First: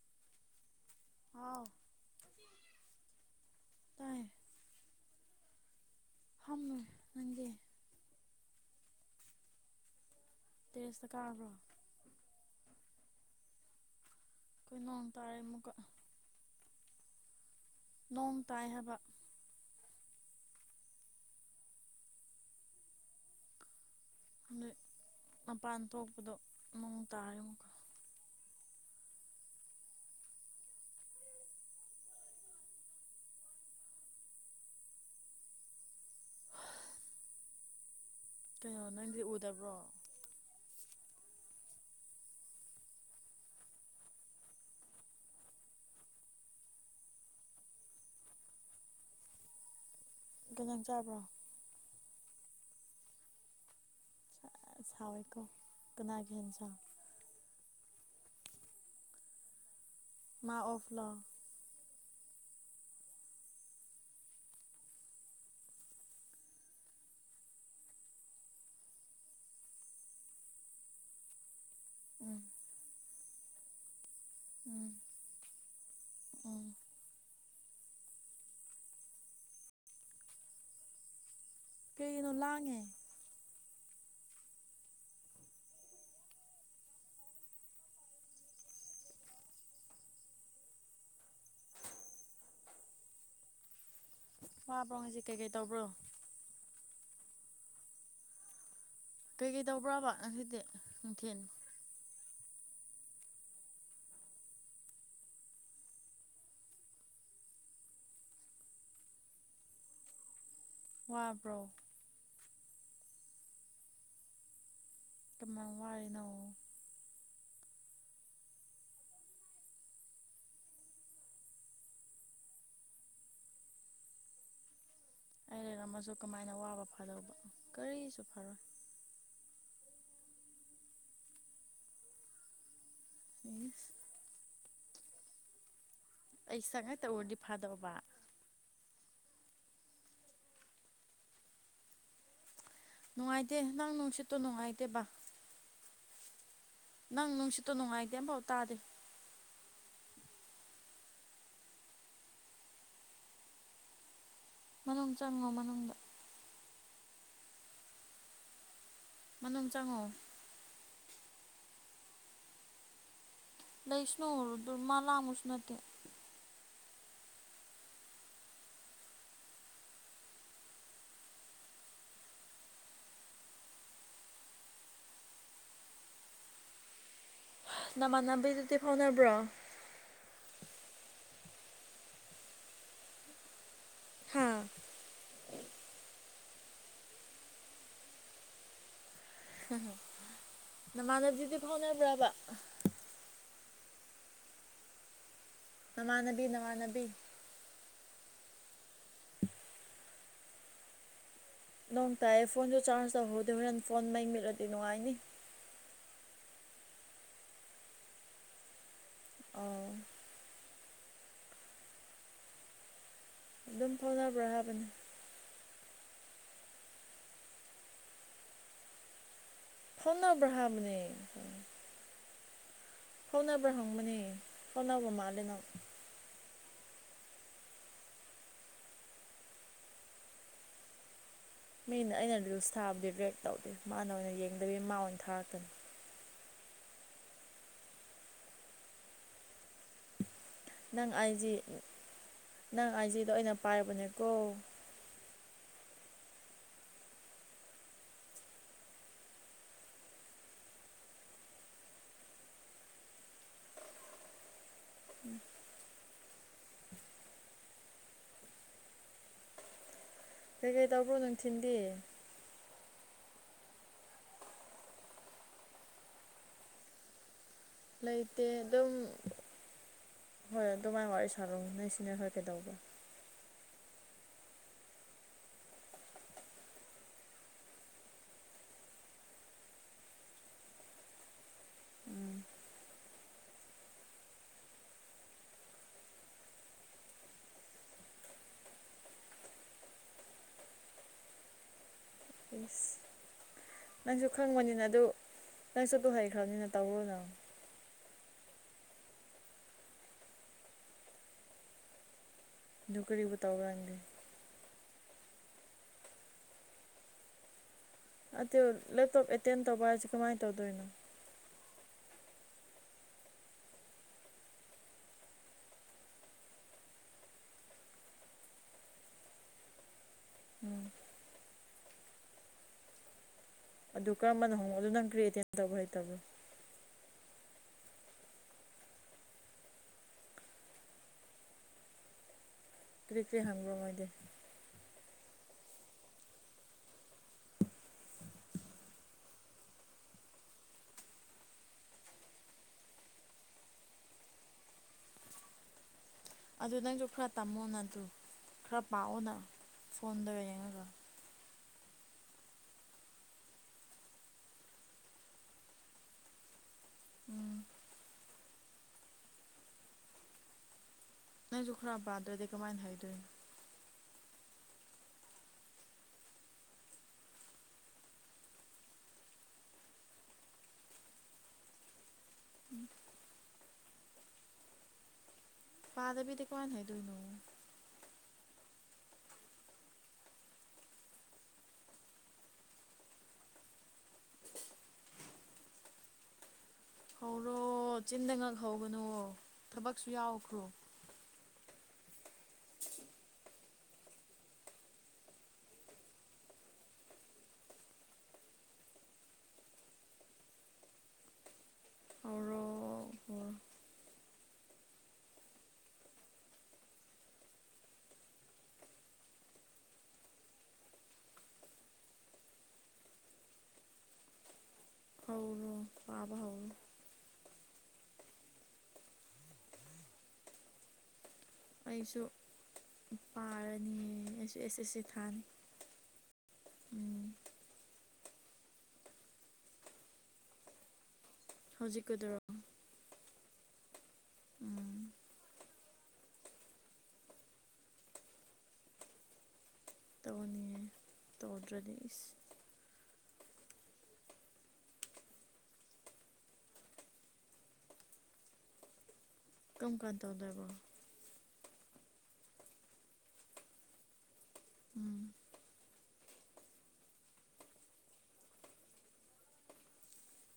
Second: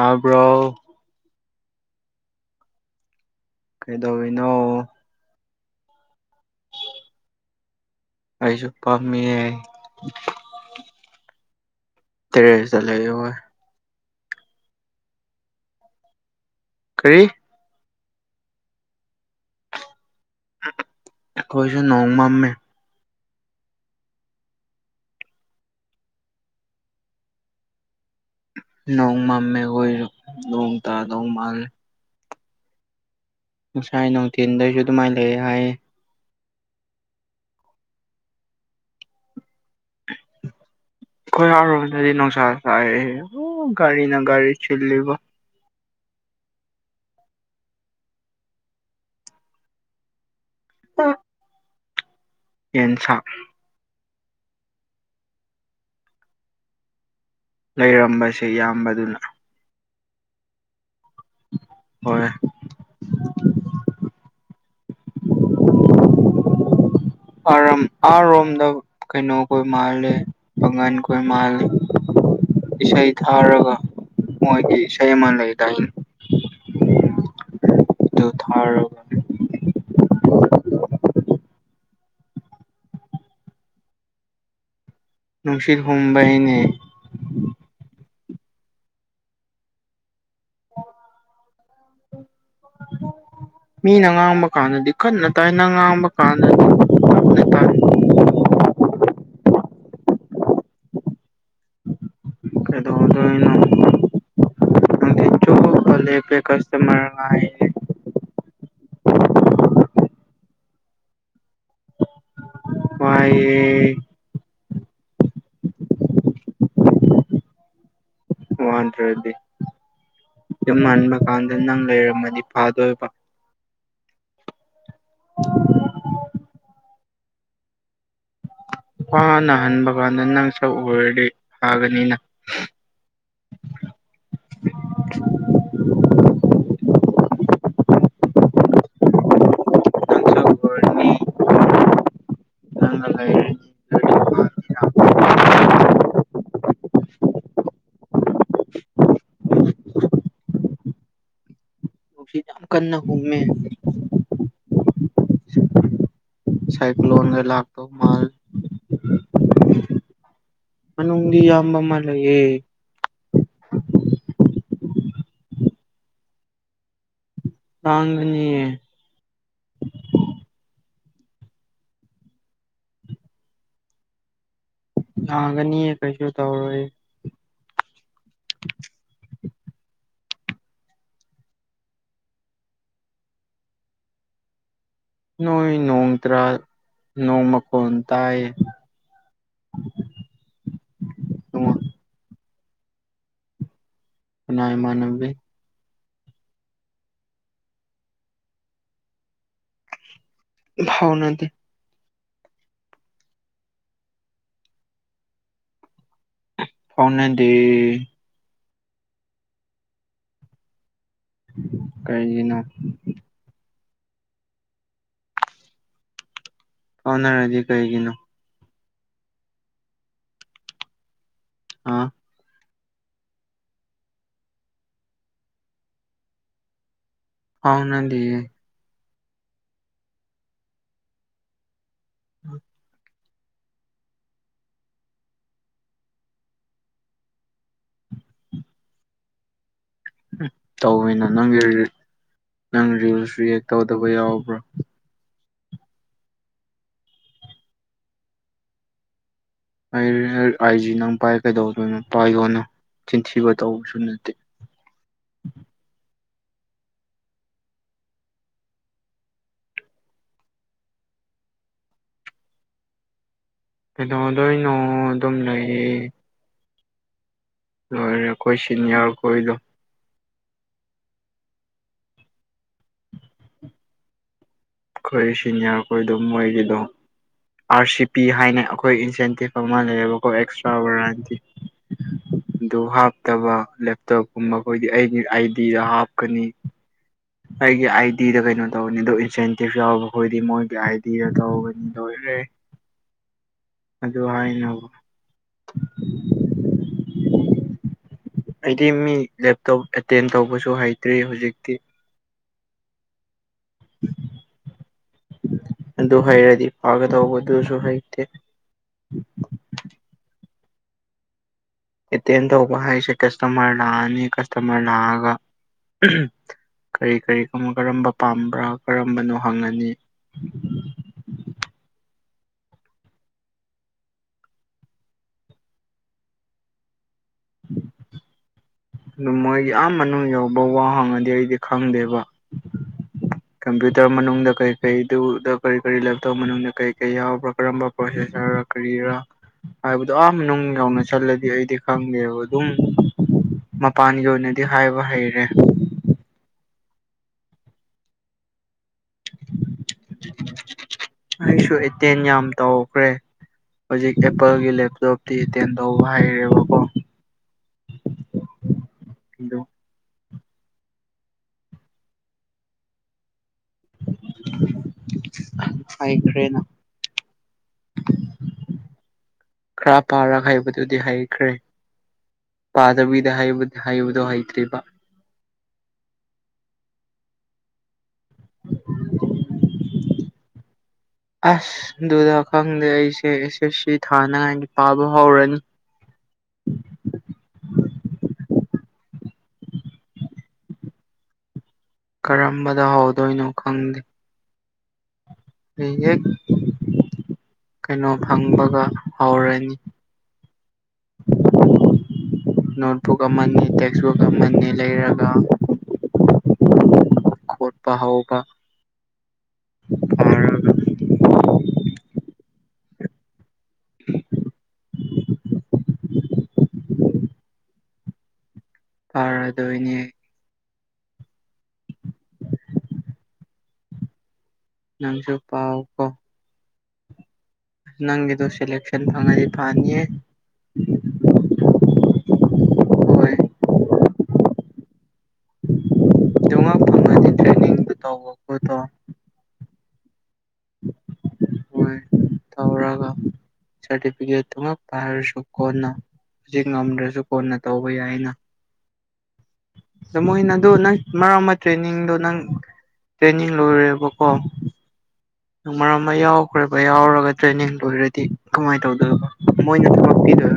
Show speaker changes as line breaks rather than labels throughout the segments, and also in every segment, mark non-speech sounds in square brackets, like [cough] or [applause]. ꯇꯥꯕ꯭ꯔꯣ
ꯍꯥꯎ ꯇꯥꯏ
ꯀꯩꯗꯧꯔꯤꯅꯣ
ꯐꯝꯃꯤ ꯅꯪꯗꯤ
ꯑꯩꯁꯨ ꯐꯥꯝꯃꯤꯌꯦ
ꯇꯦꯔꯦꯁ꯭ꯇ ꯀꯥꯕ꯭ꯔꯣ
ꯇꯦꯔꯦꯁ꯭ꯇ ꯂꯩꯌꯦ ꯍꯣꯏ
ꯑꯩꯈꯣꯏ ꯅꯣꯡ ꯇꯥꯔꯦ ꯑꯃꯨꯛꯀ
ꯀꯔꯤ
ꯅꯣꯡ ꯇꯥꯏ ꯍꯥꯏꯕ
ꯑꯩꯈꯣꯏꯁꯨ ꯄꯣꯡ ꯃꯥꯝꯃꯦ
[unintelligible] ꯃꯄꯥꯟ ꯊꯣꯛꯄꯗꯣ ꯅꯣꯡ ꯇꯥꯔꯦ ꯑꯃꯨꯛꯀꯥ
ꯅꯣꯡꯃꯝꯃ‌ꯦꯈ‌ꯣꯏ ꯅ‌ꯣꯡꯇꯥꯗ‌ꯣꯏ ꯃꯥꯜꯂ‌ꯦ꯫ ꯉꯁꯥꯏ ꯅꯨꯡꯊꯤꯟꯗꯒꯤ ꯑꯗꯨꯃꯥꯏꯅ ꯂꯩ ꯍꯥꯏꯌꯦ꯫
ꯍꯥ ꯀꯩꯅꯣ ꯅꯪꯗꯤ ꯎꯗꯕ꯭ꯔꯣ
ꯑꯩꯈꯣꯏꯍꯔꯣꯝꯗꯗꯤ ꯅꯨꯡꯁꯥ ꯁꯥꯏꯌ‌ꯦ ꯑ‌ꯨ ꯒꯥꯔꯤꯅ ꯒꯥꯔꯤ ꯆꯤꯜꯂꯤꯕ
ꯀꯩ ꯍꯤꯖꯥꯡ ꯆꯥꯕ꯭ꯔꯣ
ꯌꯦꯟꯁꯥꯡ
ꯁꯥꯎꯏꯀ‌ꯣ ꯀꯅꯥꯒꯤꯍꯤꯟꯖꯥꯡ
ꯂꯩꯔꯝꯕꯁꯦ ꯏꯌꯥꯝꯕꯗꯨꯅ
ꯃꯥ ꯑꯣꯐ ꯂꯣ
ꯍꯣꯏ ꯑꯔꯝ ꯑꯔꯣꯝꯗ ꯀꯩꯅꯣꯕꯨ ꯃꯥꯜꯂ‌ꯦ ꯃꯉꯥꯜ ꯀꯣꯏ ꯃꯥꯜꯂ‌ꯦ
ꯎꯝ
ꯏꯁꯩ ꯊꯥꯔꯒ ꯃꯣꯏꯒꯤ ꯏꯁꯩ ꯑꯃ ꯂꯩꯗꯥꯏꯅ‌ꯦ
ꯑꯥ
ꯗꯨ ꯊꯔ‌ꯣ
ꯀꯩꯅ‌ꯣ ꯂꯥꯡꯉꯦ
ꯅꯨꯡꯁꯤꯠ ꯍꯨꯝꯕꯩꯅꯦ ꯃꯤꯅ ꯉꯥꯡꯕ ꯀꯥꯟꯗꯗꯤ
ꯋꯥꯕ꯭ꯔꯣ ꯉꯁꯤ
ꯀꯟꯅ
ꯀꯩꯀꯩ
ꯇꯥꯏ ꯅꯪꯅ
ꯇꯧꯕ꯭ꯔꯣ
ꯉꯥꯡꯕ ꯄꯥꯟꯅ ꯇꯞꯅ ꯇꯥꯏ
ꯀꯩꯀꯩ ꯇꯧꯕ꯭ꯔꯕ ꯉꯁꯤꯗꯤ ꯅꯨꯡꯊꯤꯜ
ꯑꯗꯧꯗ‌ꯣꯏꯅ‌ꯣ ꯐꯂꯦ ꯄꯦ ꯀꯁꯇꯃꯔ ꯍꯥꯏꯌ‌ꯦ
ꯋꯥꯕ꯭ꯔꯣ
ꯋꯥꯏꯌ‌ꯦ
ꯀꯃꯥꯏ ꯋꯥꯔꯤꯅ‌ꯣ
ꯋꯥꯗ꯭ꯔꯗꯤ ꯌꯨꯝ ꯍꯟꯕ ꯀꯥꯟꯗ ꯅꯪ ꯂꯩꯔꯝꯃꯗꯤ ꯐꯥꯗꯣꯏꯕ
ꯑꯩ ꯂꯩꯔꯝꯃꯁꯨ ꯀꯃꯥꯏꯅ ꯋꯥꯕ ꯐꯥꯗꯧꯕ ꯀꯔꯤꯁꯨ ꯐꯔꯣꯏ
ꯋꯥꯅꯥ ꯍꯟꯕ ꯀꯥꯟꯗ ꯅꯪ ꯁꯛ ꯎꯔꯗꯤ ꯐꯥꯒꯅꯤꯅ
ꯏꯁ ꯑꯩ ꯁꯛ ꯉꯥꯛꯇ ꯎꯔꯗꯤ ꯐꯥꯗꯧꯕ
ꯅꯪ ꯁꯛ ꯎꯔꯅꯤ ꯅꯪꯒ
ꯅꯨꯡꯉꯥꯏꯇꯦ
ꯂꯩꯔꯅꯤ
ꯅꯪ ꯅꯨꯡꯁꯤꯠꯇꯣ ꯅꯨꯡꯉꯥꯏꯇꯦ ꯕ ꯅꯪ ꯅꯨꯡꯁꯤꯠꯇꯣ ꯅꯨꯡꯉꯥꯏꯇꯦ ꯑꯃꯐꯥꯎ ꯇꯥꯗꯦ
ꯅꯨꯡꯁꯤꯠ ꯌꯥꯝ ꯀꯟꯅꯥ ꯍꯨꯝꯃꯦ
ꯃꯅꯨꯡ ꯆꯪꯉꯣ ꯃꯅꯨꯡꯗ
ꯁꯥꯏꯀ꯭ꯂꯣꯟꯒ ꯂꯥꯛꯇ‌ꯣ ꯃꯥꯜꯂ‌ꯦ
ꯃꯅꯨꯡ ꯆꯪꯉꯣ
ꯃꯅꯨꯡꯗꯤ ꯏꯌꯥꯝꯕ ꯑꯃꯥ ꯂꯩꯌ‌ꯦ
ꯂꯩꯁꯅꯨꯗ ꯃꯥ ꯂꯥꯡꯕꯁꯨ ꯅꯠꯇꯦ
ꯂꯥꯡꯒꯅꯤꯌ‌ꯦ ꯂꯥꯡꯒꯅꯤꯌꯦ ꯀꯩꯁꯨ ꯇꯧꯔ‌ꯣꯏ
ꯅꯃꯥꯟꯅꯕꯤꯗꯨꯗꯤ ꯐꯥꯎꯅꯕ꯭ꯔꯣ ꯍꯥ
ꯅꯣꯏ ꯅꯣꯡ ꯇꯔꯥ ꯅꯣꯡ ꯃꯈꯣꯟ ꯇꯥꯏꯌ‌ꯦ
ꯍꯝ ꯅꯃꯥꯟꯅꯕꯤꯗꯨꯗꯤ ꯐꯥꯎꯅꯕ꯭ꯔꯥꯕ
ꯀꯥꯅꯥꯏ ꯏꯃꯥꯟꯅꯕꯤ
ꯅꯃꯥꯟꯅꯕꯤ ꯅꯃꯥꯟꯅꯕꯤ
ꯐꯥꯎꯅꯗꯦ
ꯅꯣꯡ ꯇꯥꯏꯌꯦ ꯐꯣꯟꯁꯨ ꯆꯥꯔꯖ ꯇꯧꯍꯧꯗꯦ ꯍꯣꯔꯦꯟ ꯐꯣꯟ ꯃꯩ ꯃꯨꯠꯂꯗꯤ ꯅꯨꯡꯉꯥꯏꯅꯤ
ꯐꯥꯎꯅꯗꯦ
ꯑꯣ
ꯀꯩꯒꯤꯅꯣ
ꯑꯗꯨꯝ ꯐꯥꯎꯅꯕ꯭ꯔꯥ ꯍꯥꯏꯕꯅꯤ
ꯐꯥꯎꯅꯔꯗꯤ ꯀꯩꯒꯤꯅꯣ
ꯐꯥꯎꯅꯕ꯭ꯔꯥ ꯍꯥꯏꯕꯅꯦ
ꯑꯥ
ꯐꯥꯎꯅꯕ꯭ꯔꯥ ꯍꯪꯕꯅꯦ ꯐꯥꯎꯅꯕ ꯃꯥꯜꯂꯦ ꯅꯪ
ꯐꯥꯎꯅꯗꯤꯌꯦ
ꯃꯤꯅ ꯑꯩꯅ ꯂꯨꯁ ꯊꯥꯕꯗꯤ ꯔꯤꯌꯦꯛ ꯇꯧꯗꯦ ꯃꯥꯅ ꯑꯣꯏꯅ ꯌꯦꯡꯗꯕꯤ ꯃꯥ ꯑꯣꯏꯅ ꯊꯥꯔꯛꯀꯅꯤ
ꯍꯝ
ꯅꯪ
ꯇꯧꯋꯤꯅ
ꯑꯥꯏꯖꯤ
ꯅꯪꯒꯤ ꯔꯤ ꯅꯪ
ꯑꯥꯏꯖꯤꯗꯣ
ꯔꯤꯜꯁ
ꯑꯩꯅ
ꯔꯤꯌꯦꯛ ꯇꯧꯗꯕ
ꯄꯥꯏꯕꯅꯦꯀꯣ
ꯌꯥꯎꯕ꯭ꯔꯥ ꯑꯩ [unintelligible] ꯑꯥꯏꯖꯤ ꯅꯪ ꯄꯥꯏꯔ ꯀꯩꯗꯧꯗꯣꯏꯅꯣ ꯄꯥꯏꯌꯣꯅ ꯆꯤꯟꯊꯤꯕ ꯇꯧꯕꯁꯨ ꯅꯠꯇꯦ
[unintelligible] ꯀꯩꯀꯩ ꯇꯧꯕ꯭ꯔꯣ ꯅꯨꯡꯊꯤꯟꯗꯤ
ꯀꯩꯗꯧꯗꯣꯏꯅꯣ ꯑꯗꯨꯝ ꯂꯩꯌꯦ ꯂꯣꯏꯔꯦ
ꯂꯩꯇꯦ
ꯑꯩꯈꯣꯏ
ꯑꯗꯨꯝ
ꯁꯤꯅꯤꯌꯔ ꯈꯣꯏꯗꯣ
ꯍꯣꯏ ꯑꯗꯨꯃꯥꯏꯅ ꯋꯥꯔꯤ ꯁꯥꯔꯧ ꯅꯁꯤꯅꯦ ꯍꯣꯏ ꯀꯩꯗꯧꯕ
ꯑꯩꯈꯣꯏ ꯁꯤꯅꯤꯌꯔ ꯑꯩꯈꯣꯏꯗꯨꯝ ꯃꯣꯏꯒꯤꯗꯣ ꯑꯥꯔ ꯁꯤ ꯄꯤ ꯍꯥꯏꯅ ꯑꯩꯈꯣꯏ ꯏꯟꯁꯦꯟꯇꯤꯞ ꯑꯃ ꯂꯩꯌꯦꯕꯀꯣ ꯑꯦꯛꯁꯇ꯭ꯔꯥ ꯕ꯭ꯔꯥꯟꯇꯤ
ꯎꯝ
ꯑꯗꯨ ꯍꯥꯞꯇꯕ ꯂꯦꯞꯇꯣꯞꯀꯨꯝꯕ ꯑꯩꯈꯣꯏꯗꯤ ꯑꯩꯒꯤ ꯑꯥꯏꯗꯤꯗ ꯍꯥꯞꯀꯅꯤ ꯑꯩꯒꯤ ꯑꯥꯏ ꯗꯤꯗ ꯀꯩꯅꯣ ꯇꯧꯕꯅꯤ ꯑꯗꯣ ꯏꯟꯁꯦꯟꯇꯤꯞ ꯌꯥꯎꯕꯈꯣꯏꯗꯤ ꯃꯣꯏꯒꯤ ꯑꯥꯏ ꯗꯤꯗ ꯇꯧꯕꯅꯤ ꯂꯣꯏꯈ꯭ꯔꯦ
ꯏꯁ ꯅꯪꯁꯨ ꯈꯪꯕꯅꯤꯅ
ꯍꯥꯏꯅꯕ
ꯑꯗꯨ ꯅꯪꯁꯨ ꯑꯗꯨ ꯍꯩꯈ꯭ꯔꯕꯅꯤꯅ ꯇꯧꯔꯨꯅ
ꯑꯩꯗꯤ ꯃꯤ ꯂꯦꯞꯇꯣꯞ ꯑꯦꯇꯦꯟ ꯇꯧꯕꯁꯨ ꯍꯩꯇ꯭ꯔꯤ ꯍꯧꯖꯤꯛꯇꯤ
ꯑꯗꯨ ꯀꯔꯤꯕꯨ ꯇꯧꯔꯪꯒꯦ
ꯑꯗꯨ ꯍꯩꯔꯗꯤ ꯐꯥꯒꯗꯧꯕ ꯗꯨꯁꯨ ꯍꯩꯇꯦ
ꯇꯨꯟ ꯂꯦꯞꯇꯣꯞ ꯑꯦꯇꯦꯟ ꯇꯧꯕ ꯍꯥꯏꯁꯦ ꯀꯃꯥꯏꯅ ꯇꯧꯗꯣꯏꯅꯣ
ꯑꯦꯇꯦꯟ ꯇꯧꯕ ꯍꯥꯏꯁꯦ ꯀꯁꯇꯃꯔ ꯂꯥꯛꯑꯅꯤ ꯀꯁꯇꯃꯔ ꯂꯥꯛꯑꯒ [unintelligible] ꯀꯔꯤ ꯀꯔꯤ ꯀꯝ ꯀꯔꯝꯕ ꯄꯥꯝꯕ꯭ꯔꯥ ꯀꯔꯝꯕꯅꯣ ꯍꯪꯉꯅꯤ
ꯎꯝ ꯑꯗꯨ ꯀꯔꯝꯕꯅꯣ ꯍꯪꯉꯣ ꯑꯗꯨ ꯅꯪ ꯀ꯭ꯔꯤ ꯑꯦꯇꯦꯟ ꯇꯧꯕ ꯍꯩꯇꯕ꯭ꯔꯣ
ꯑꯗꯨ ꯃꯣꯏꯒꯤ ꯑꯥ ꯃꯅꯨꯡ ꯌꯧꯕ ꯋꯥ ꯍꯪꯉꯗꯤ ꯑꯩꯗꯤ ꯈꯪꯗꯦꯕ
ꯀꯔꯤ ꯀꯔꯤ ꯍꯪꯕ꯭ꯔꯣ ꯃꯣꯏꯗꯤ
ꯀꯝꯄ꯭ꯌꯨꯇꯔ ꯃꯅꯨꯡꯗ ꯀꯩ ꯀꯩꯗꯨ ꯗꯥ ꯀꯔꯤ ꯀꯔꯤ ꯂꯦꯞꯇꯣꯞ ꯃꯅꯨꯡꯗ ꯀꯩ ꯀꯩ ꯌꯥꯎꯕ꯭ꯔꯥ ꯀꯔꯝꯕ ꯄ꯭ꯔꯣꯁꯦꯁꯔ ꯔꯥ ꯀꯔꯤꯔꯥ ꯍꯥꯏꯕꯗꯣ ꯑꯥ ꯃꯅꯨꯡ ꯌꯧꯅ ꯆꯠꯂꯗꯤ ꯑꯩꯗꯤ ꯈꯪꯗꯦꯕ ꯑꯗꯨꯝ ꯃꯄꯥꯟꯒꯤ ꯑꯣꯏꯅꯗꯤ ꯍꯥꯏꯕ ꯍꯩꯔꯦ
ꯑꯗꯨ ꯅꯪꯁꯨ ꯈꯔ ꯇꯝꯃꯣꯅ ꯑꯗꯨ ꯈꯔ ꯄꯥꯑꯣꯅ
ꯑꯩꯁꯨ ꯑꯦꯇꯦꯟ ꯌꯥꯝ ꯇꯧꯈ꯭ꯔꯦ ꯍꯧꯖꯤꯛ ꯑꯦꯄꯜꯒꯤ ꯂꯦꯞꯇꯣꯞꯇꯤ ꯑꯦꯇꯦꯟ ꯇꯧꯕ ꯍꯥꯏꯔꯦꯕꯀꯣ
ꯎꯝ
ꯑꯗꯨ
ꯅꯪꯁꯨ ꯈꯔ ꯄꯥꯗ꯭ꯔꯗꯤ ꯀꯃꯥꯏꯅ ꯍꯩꯗꯣꯏꯅꯣ
ꯑꯩꯈ꯭ꯔꯦꯅ ꯈꯔ ꯄꯥꯔꯥ ꯍꯥꯏꯕꯗꯨꯗꯤ ꯍꯩꯈ꯭ꯔꯦ ꯄꯥꯗꯕꯤꯗꯕ ꯍꯩꯕ ꯍꯩꯕꯗꯣ ꯍꯩꯇ꯭ꯔꯤꯕ
ꯄꯥꯗꯕꯤꯗꯤ ꯀꯃꯥꯏꯅ ꯍꯩꯗꯣꯏꯅꯣ
ꯑꯁ ꯑꯗꯨꯗ ꯈꯪꯗꯦ ꯑꯩꯁꯦ ꯑꯦꯁ ꯑꯦꯁ ꯁꯤ ꯊꯥꯅꯉꯥꯏꯒꯤ ꯄꯥꯕ ꯍꯧꯔꯅꯤ
ꯍꯧꯔꯣ ꯆꯤꯟꯗ ꯉꯛꯍꯒꯅꯣ ꯊꯕꯛꯁꯨ ꯌꯥꯎꯈ꯭ꯔꯣ
ꯀꯔꯝꯕꯗ ꯍꯧꯗꯣꯏꯅꯣ ꯈꯪꯗꯦ ꯍ ꯍꯦꯛ ꯀꯩꯅꯣ ꯐꯪꯕꯒ ꯍꯧꯔꯅꯤ
[unintelligible]
ꯅꯣꯠꯕꯨꯛ
ꯍꯧꯔꯣ
ꯑꯃꯅꯤ ꯇꯦꯛꯁꯕꯨꯛ ꯑꯃꯅꯤ ꯂꯩꯔꯒ ꯈꯣꯠꯄꯒ
ꯍꯧꯔꯣ ꯄꯕ ꯍꯧꯔꯣ
ꯐꯥꯔꯗꯣꯏꯅꯦ
ꯑꯩꯁꯨ ꯄꯥꯔꯅꯤ ꯑꯩꯁꯨ ꯑꯦꯁ ꯑꯦꯁ ꯁꯤ
ꯅꯪꯁꯨ
ꯊꯥꯅꯤ
ꯄꯥꯎ ꯀꯣ
ꯎꯝ
ꯅꯪꯗꯣ ꯁꯦꯂꯁꯟ ꯐꯪꯉꯗꯤ ꯐꯅꯤꯌꯦ
ꯍꯧꯖꯤꯛꯀꯗꯣ
ꯍꯣꯏ
ꯎꯝ
ꯐꯗꯤ ꯇ꯭ꯔꯅꯤꯡ ꯇꯣꯏꯗꯣ
ꯇꯧꯅꯤꯌꯦ ꯇꯧꯗ꯭ꯔꯗꯤ
ꯍꯣꯏ
ꯏꯁ
ꯇꯧꯔꯒ ꯁꯥꯔꯇꯤꯐꯤꯀꯦꯠꯇꯨ ꯉ ꯄꯥꯏꯔꯁꯨ ꯀꯣꯟꯅ ꯍꯧꯖꯤꯛ ꯉꯝꯗ꯭ꯔꯁꯨ ꯀꯣꯟꯅ ꯇꯧꯕ ꯌꯥꯏꯅ
ꯀꯔꯝ ꯀꯥꯟ
ꯃꯣꯅ
ꯇꯧꯗꯣꯏꯕꯣ
ꯑꯗꯨ ꯅꯪ ꯃꯔꯛ ꯑꯃ ꯇ꯭ꯔꯦꯅꯤꯡꯗꯣ ꯅꯪ ꯇ꯭ꯔꯦꯅꯤꯡ ꯂꯣꯏꯔꯦꯕꯀꯣ
ꯎꯝ
ꯃꯔꯝ ꯑꯃ ꯌꯥꯎꯈ꯭ꯔꯦꯕ ꯌꯥꯎꯔꯒ ꯇ꯭ꯔꯦꯅꯤꯡ ꯂ ꯑꯣꯏꯔꯗꯤ ꯀꯃꯥꯏꯅ ꯇꯧꯗꯣꯏ ꯃꯣꯏꯅ ꯊꯕꯛ ꯄꯤꯗꯣꯏ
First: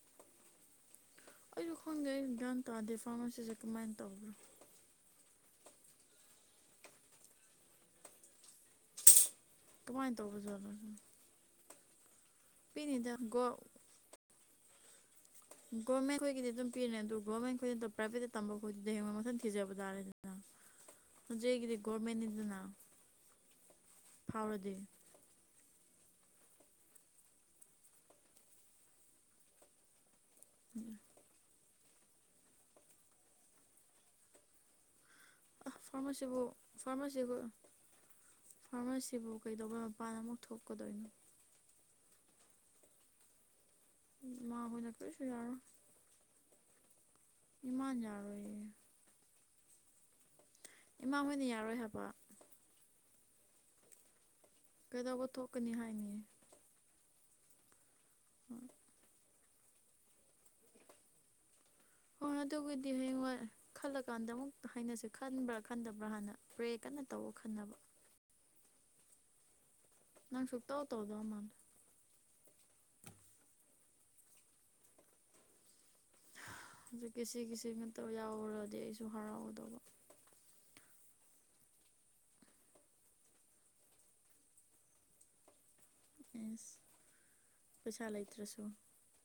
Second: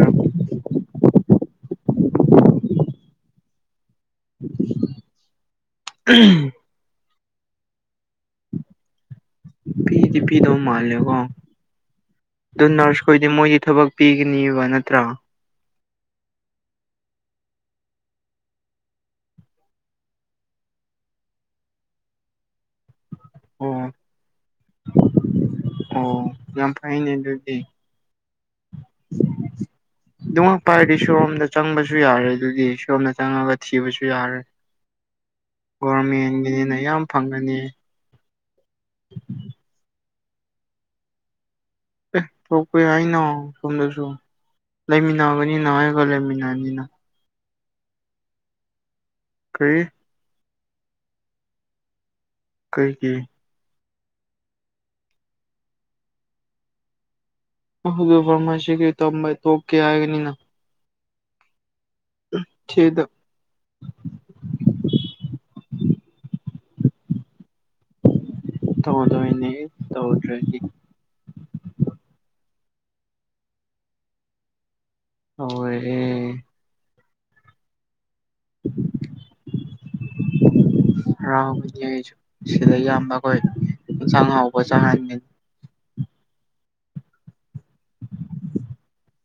ꯑꯩꯈꯪꯒꯩ ꯒ꯭ꯌꯥꯟ ꯇꯥꯔꯗꯤ ꯐꯥꯔꯃꯥꯁꯤꯁꯦ ꯀꯃꯥꯏꯅ ꯇꯧꯕ꯭ꯔꯣ
[unintelligible]
ꯀꯃꯥꯏꯅ
ꯄꯤꯗꯤ ꯄꯤꯗꯧ
ꯇꯧꯕꯖꯥꯠꯅꯣ
ꯃꯥꯜꯂꯦꯀꯣ ꯑꯗꯨ ꯅꯔꯁ
ꯄꯤꯅꯤꯗ
ꯈꯣꯏꯗꯤ ꯃꯣꯏꯗꯤ
ꯒꯣ
ꯊꯕꯛ ꯄꯤꯒꯅꯦꯕ ꯅꯠꯇ꯭ꯔꯥ
ꯒꯣꯔꯃꯦꯟ ꯈꯣꯏꯒꯤꯗꯤ ꯑꯗꯨꯝ ꯄꯤꯔꯦ ꯑꯗꯨ ꯒꯣꯔꯃꯦꯟꯈꯣꯏꯅ ꯄ꯭ꯔꯥꯏꯚꯦꯠꯇ ꯇꯝꯕꯈꯣꯏꯗꯤ ꯍꯌꯦꯉ ꯃꯊꯟ ꯊꯤꯖꯕ ꯇꯥꯔꯦꯗꯤ ꯅꯗ꯭ꯔꯦ ꯍꯦꯒꯗꯤ ꯒꯔꯃꯦꯟ ꯏꯅ
ꯑꯣ
ꯐꯥꯎꯔꯗꯤ
ꯑꯣ ꯌꯥꯝ ꯐꯩꯅꯦ ꯑꯗꯨꯗꯤ
[inaudible]
ꯑꯗꯨꯝꯃꯛꯄꯥꯏ ꯍꯥꯏꯔꯗꯤ ꯁꯣꯔꯣꯝꯗ ꯆꯪꯕꯁꯨ ꯌꯥꯔꯦ ꯑꯗꯨꯗꯤ ꯁꯣꯝꯗ ꯆꯪꯉꯒ ꯊꯤꯕꯁꯨ ꯌꯥꯔꯦ
ꯑ ꯐꯔꯃꯥꯁꯤꯕꯨ
ꯒꯣꯔꯃꯦꯟꯒꯤꯅꯤꯅ ꯌꯥꯝ
ꯐꯔꯃꯥꯁꯤꯒ
ꯐꯪꯒꯅꯤ
ꯐꯥꯔꯃꯥꯁꯤꯕꯨ ꯀꯩꯗꯧꯕꯩ ꯃꯄꯥꯟꯗ ꯑꯃꯨꯛ ꯊꯣꯛꯀꯗꯣꯏꯅꯣ
ꯑꯦ ꯊꯣꯛꯄꯦ ꯍꯥꯏꯅꯣ ꯁꯣꯝꯗꯁꯨ
ꯏꯃꯥꯍꯣꯏꯅ ꯀꯔꯤꯁꯨ ꯌꯥꯔꯣꯏ
ꯂꯩꯃꯤꯟꯅꯕꯅꯤꯅ ꯍꯥꯏꯒ ꯂꯩꯃꯤꯟꯅꯅꯤꯅ
ꯏꯃꯥꯟ ꯌꯥꯔꯣꯏꯌꯦ
ꯀꯔꯤ
ꯏꯃꯥ ꯍꯣꯏꯅ ꯌꯥꯔꯣꯏ ꯍꯥꯏꯕ
ꯀꯩꯒꯤ
ꯀꯩꯗꯧꯕ ꯊꯣꯛꯀꯅꯤ ꯍꯥꯏꯅꯤꯌꯦ
ꯑꯗꯨ
ꯍꯣꯏ
ꯐꯥꯔꯃꯥꯁꯤꯒꯤ ꯇꯝꯕ ꯊꯣꯛꯀꯦ ꯍꯥꯏꯒꯅꯤꯅ
ꯍꯔꯑꯗꯨꯒꯤ
ꯊꯦꯗ
ꯈꯨꯗꯤꯍꯦ ꯋꯥꯔ ꯈꯜꯂꯀꯥꯟꯗ ꯑꯃꯨꯛ ꯍꯥꯏꯅꯁꯦ ꯈꯟꯕ꯭ꯔꯥ ꯈꯟꯗꯕ꯭ꯔꯥ ꯍꯥꯟꯅ ꯔ꯭ꯔꯦ ꯀꯟꯅ ꯇꯧꯕ ꯈꯟꯅꯕ
ꯇꯉꯗ ꯏꯅꯦ
ꯅꯪ ꯁꯨꯞ ꯇ ꯑꯣ ꯇꯧꯗꯣ ꯑꯃꯥꯟ
ꯑꯣꯔꯦꯍꯦ
ꯍꯧꯖꯤꯛꯀꯤ ꯁꯤꯒꯤꯁꯤ ꯉꯥꯛꯇ ꯌꯥꯎꯔꯗꯤ ꯑꯩꯁꯨ ꯍꯔꯥꯎꯒꯗꯧꯕ
ꯍꯔꯥꯎꯕꯅꯤ ꯑꯩꯁꯨ ꯁꯤꯗ ꯏꯌꯥꯝꯕ ꯈꯣꯏ ꯌꯦꯟꯁꯥꯡ ꯑꯍꯥꯎꯕ ꯆꯥꯍꯟꯒꯅꯤ
ꯑꯦꯁ ꯄꯩꯁꯥ ꯂꯩꯇ꯭ꯔꯁꯨ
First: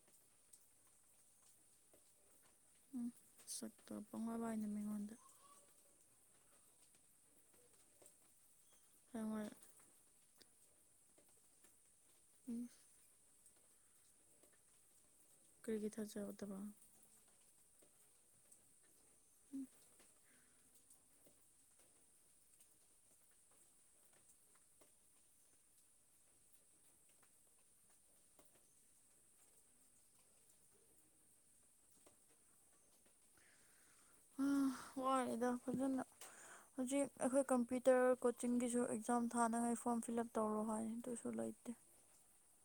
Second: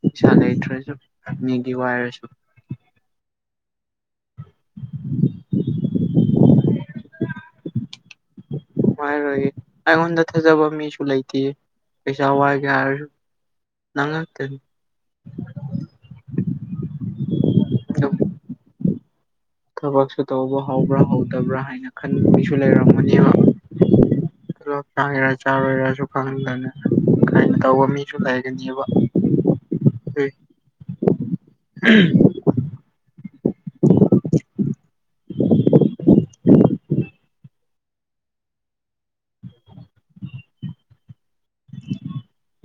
ꯄꯩꯁꯥ ꯂꯩꯇ꯭ꯔꯁꯨ ꯃꯤꯒꯤ ꯋꯥꯏꯔꯁꯨ
ꯎꯝ ꯁꯛꯇꯣ ꯄꯪꯋꯥꯏ ꯋꯥꯢꯅꯨ ꯃꯤꯉꯣꯟꯗ ꯍꯌꯦꯡꯋꯥꯏ
ꯋꯥꯢꯔꯣꯢꯌꯦ ꯑꯩꯉꯣꯟꯗ ꯊꯖꯕ ꯃꯤꯁꯨ ꯂꯩꯥꯇꯦ ꯄꯩꯁꯥ
ꯏꯁ
ꯋꯥꯢꯒꯦ ꯍꯥꯢꯔꯁꯨ ꯅꯪ ꯉꯥꯛꯇꯅꯤ
ꯀꯔꯤꯒꯤ ꯊꯥꯖꯗꯕ
ꯑꯗꯨꯝ
ꯎꯝ
ꯊꯕꯛꯁꯨ ꯇꯧꯕ ꯍꯧꯕ꯭ꯔꯥ ꯍꯧꯗꯕ꯭ꯔꯥ ꯍꯥꯏꯅ ꯈꯟꯕꯒꯤꯁꯨ ꯂꯩꯔꯝꯒꯅꯦꯕ ꯇꯣꯂꯣꯞ ꯆꯥꯒꯦꯔꯥ ꯆꯥꯔꯣꯏꯔꯥꯁꯨ ꯈꯪꯗꯅ ꯀꯥꯏꯅ ꯇꯧꯕ ꯃꯤꯁꯨ ꯂꯩꯒꯅꯤꯕ ꯎꯝ [unintelligible]
ꯑꯥ ꯋꯥꯢꯗ ꯐꯖꯅ ꯍꯧꯖꯤꯛ ꯑꯩꯈꯣꯏ ꯀꯝꯄ꯭ꯌꯨꯇꯥꯔ ꯀꯣꯆꯤꯡꯒꯤꯁꯨ ꯑꯦꯛꯖꯥꯝ ꯊꯥꯅꯤꯡꯉꯥꯏ ꯐꯣꯔꯝ ꯐꯤꯜ ꯑꯞ ꯇꯧꯔꯣ ꯍꯥꯏ ꯑꯗꯨꯁꯨ ꯂꯩꯇꯦ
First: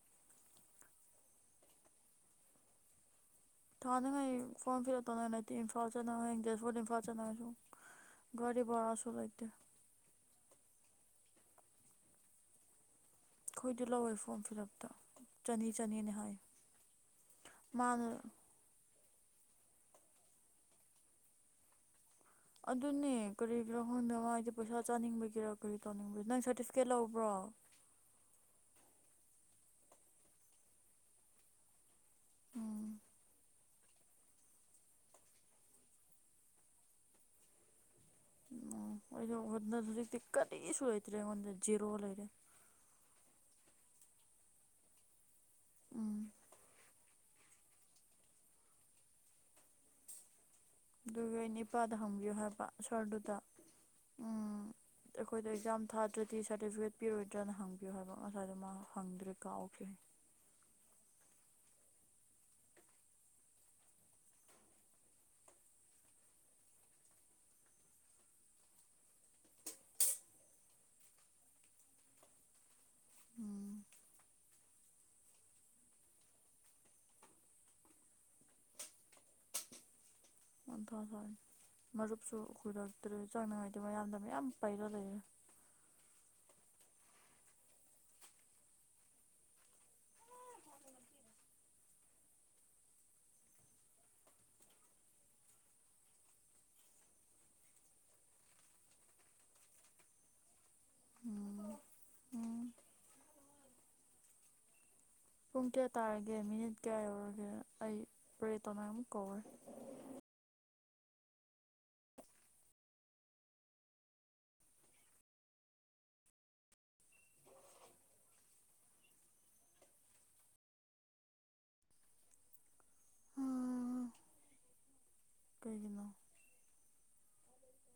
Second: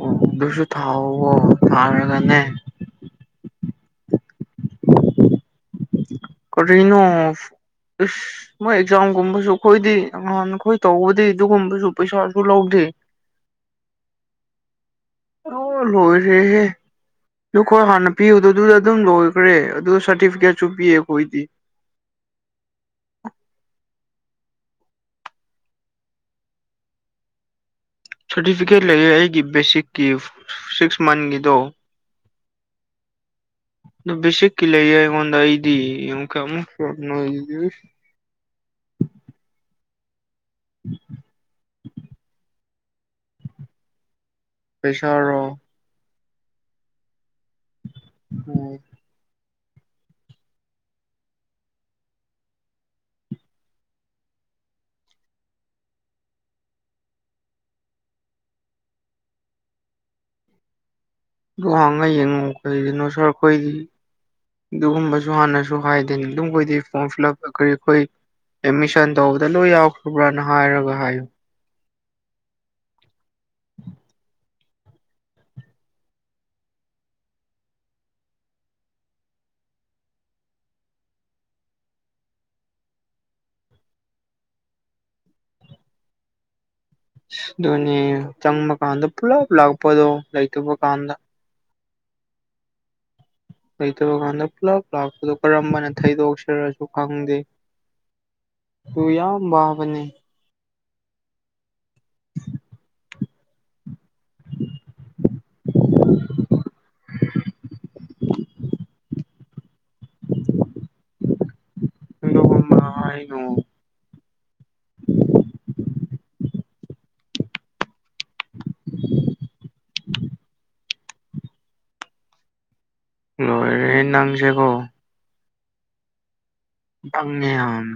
ꯑꯣ ꯑꯗꯨꯁꯨ ꯊꯥꯎꯑꯣ ꯊꯥꯔꯒꯅꯦ
ꯊꯥꯅꯤꯡꯉꯥꯢ ꯐꯣꯔꯝ ꯐꯤꯜ ꯑꯞ ꯏꯝꯐꯥꯜ ꯆꯠꯅꯤꯡꯉꯥꯢ ꯗꯦꯠ ꯐꯣꯠ
ꯀꯔꯤꯅꯣ
ꯏꯝꯐꯥꯜ ꯆꯠꯅꯤꯡꯉꯥꯢꯁꯨ
ꯏꯁ
ꯒꯥꯔꯤ
ꯃꯣꯏ
ꯕꯔꯥꯁꯨ ꯂꯩꯇꯦ
ꯑꯦꯛꯖꯥꯝꯒꯨꯝꯕꯁꯨ ꯑꯩꯈꯣꯏꯗꯤ ꯑꯉꯥꯡ ꯑꯩꯈꯣꯏ ꯇꯧꯕꯗꯤ ꯑꯗꯨꯒꯨꯝꯕꯁꯨ ꯄꯩꯁꯥꯁꯨ ꯂꯧꯗꯦ
ꯑꯩꯈꯣꯏꯗꯤ ꯂꯧꯋꯦ ꯐꯣꯔꯝ ꯐꯤꯜ ꯑꯞꯇꯣ ꯆꯅꯤ ꯆꯅꯤꯅꯦ ꯍꯥꯏ
ꯑꯗꯨ ꯑꯩꯈꯣꯏ ꯍꯥꯟꯅ
ꯃꯥꯅ
ꯄꯤꯕꯗꯨꯗ ꯑꯗꯨꯝ ꯂꯣꯏꯈ꯭ꯔꯦ ꯑꯗꯨ ꯁꯥꯔꯇꯤꯐꯤꯀꯦꯠꯁꯨ ꯄꯤꯌꯦ ꯑꯩꯈꯣꯏꯗꯤ
ꯑꯗꯨꯅꯦ ꯀꯔꯤꯒꯤꯔꯥ ꯈꯪꯗꯦ ꯃꯥꯢꯗꯤ ꯄꯩꯁꯥ ꯆꯥꯅꯤꯡꯕꯒꯤꯔꯥ ꯀꯔꯤ ꯇꯧꯅꯤꯡꯕꯒꯤꯔꯥ ꯅꯪ ꯁꯥꯔꯇꯤꯐꯤꯀꯦꯠ ꯂꯧꯕ꯭ꯔꯣ
ꯁꯥꯔꯇꯤꯐꯤꯀꯦꯠ ꯂꯩꯌꯦ ꯑꯩꯒꯤ ꯕꯦꯁꯤꯛꯀꯤ ꯁꯤꯛꯁ ꯃꯟꯒꯤꯗꯣ
ꯑꯝ
ꯑꯗꯨ ꯕꯦꯁꯤꯛꯒꯤ ꯂꯩꯌꯦ ꯑꯩꯉꯣꯟꯗ ꯑꯩꯗꯤ ꯑꯃꯨꯛꯒ [unintelligible] [unintelligible]
ꯎꯝ ꯑꯩꯗꯣ [unintelligible] ꯍꯧꯖꯤꯛꯇꯤ ꯀꯔꯤꯁꯨ ꯂꯩꯇ꯭ꯔꯦ ꯑꯩꯉꯣꯟꯗ ꯖꯤꯔꯣ ꯂꯩꯔꯦ
ꯄꯩꯁꯥꯔꯣ
ꯎꯝ
ꯎꯝ
ꯑꯗꯨꯒꯤ ꯑꯩ ꯅꯤꯄꯥꯗ ꯍꯪꯕꯤꯌꯣ ꯍꯥꯏꯕ ꯁꯥꯔꯗꯨꯗ ꯎꯝ ꯑꯩꯈꯣꯏꯗ ꯑꯦꯛꯖꯥꯝ ꯊꯥꯗ꯭ꯔꯗꯤ ꯁꯥꯔꯇꯤꯐꯤꯀꯦꯠ ꯄꯤꯔꯣꯏꯗ꯭ꯔꯅ ꯍꯪꯕꯤꯌꯨ ꯍꯥꯏꯕ ꯉꯁꯥꯏꯗꯣ ꯃꯥ ꯍꯪꯗ꯭ꯔꯦ ꯀꯥꯎꯈ꯭ꯔꯦ
ꯑꯗꯨ ꯍꯥꯡꯉ ꯌꯦꯡꯉꯣ ꯀꯔꯤꯒꯤꯅꯣ ꯁꯥꯔ ꯑꯩꯈꯣꯏꯒꯤ ꯑꯗꯨꯒꯨꯝꯕꯁꯨ ꯍꯥꯟꯅꯁꯨ ꯍꯥꯏꯗꯦꯅ ꯑꯗꯨꯝꯈꯣꯏꯗꯤ ꯐꯣꯔꯝ ꯐꯤꯜ ꯑꯞ ꯀꯔꯤ ꯑꯩꯈꯣꯏ ꯑꯦꯗꯃꯤꯁꯟ ꯇꯧꯕꯗ ꯂꯣꯏ ꯌꯥꯎꯈ꯭ꯔꯕ꯭ꯔꯅ ꯍꯥꯏꯔꯒ ꯍꯥꯏꯌꯨ
ꯑꯝ [unintelligible] [unintelligible] ꯃꯔꯨꯞꯁꯨ ꯀꯨꯏꯔꯛꯇ꯭ꯔꯦ ꯆꯪꯅꯤꯡꯉꯥꯏꯗꯤ ꯃꯌꯥꯝꯗ ꯃꯌꯥꯝ ꯄꯥꯏꯔ ꯂꯩꯔꯦ
ꯑꯗꯨꯅꯦ ꯆꯪꯕ ꯀꯥꯟꯗ ꯄꯨꯂꯞ ꯂꯥꯛꯄꯗꯣ ꯂꯩꯇꯕ ꯀꯥꯟꯗ ꯂꯩꯇꯕ ꯀꯥꯟꯗ ꯄꯨꯂꯞ ꯂꯥꯛꯄꯗꯣ ꯀꯔꯝꯕꯅ ꯊꯩꯗꯣꯛꯁꯤꯔꯁꯨ ꯈꯪꯗꯦ ꯑꯗꯨꯨ ꯌꯥꯝ ꯋꯥꯕꯅꯦ
ꯎꯝ ꯎꯝ
[inaudible]
ꯄꯨꯡ ꯀꯌꯥ ꯇꯥꯔꯒꯦ ꯃꯤꯅꯤꯠ ꯀꯌꯥ ꯌꯧꯔꯒꯦ ꯑꯩ ꯄ꯭ꯔꯦ ꯇꯧꯅꯤꯡꯉꯥꯢ ꯑꯃꯨꯛ ꯀꯧꯔꯦ
ꯑꯗꯨꯒꯨꯝꯕ ꯍꯥꯢꯅꯣ [inaudible] ꯂꯣꯏꯔꯦꯍꯦ ꯅꯪꯁꯤꯀꯣ
ꯀꯩꯒꯤꯅꯣ
[unintelligible] ꯌꯥꯝ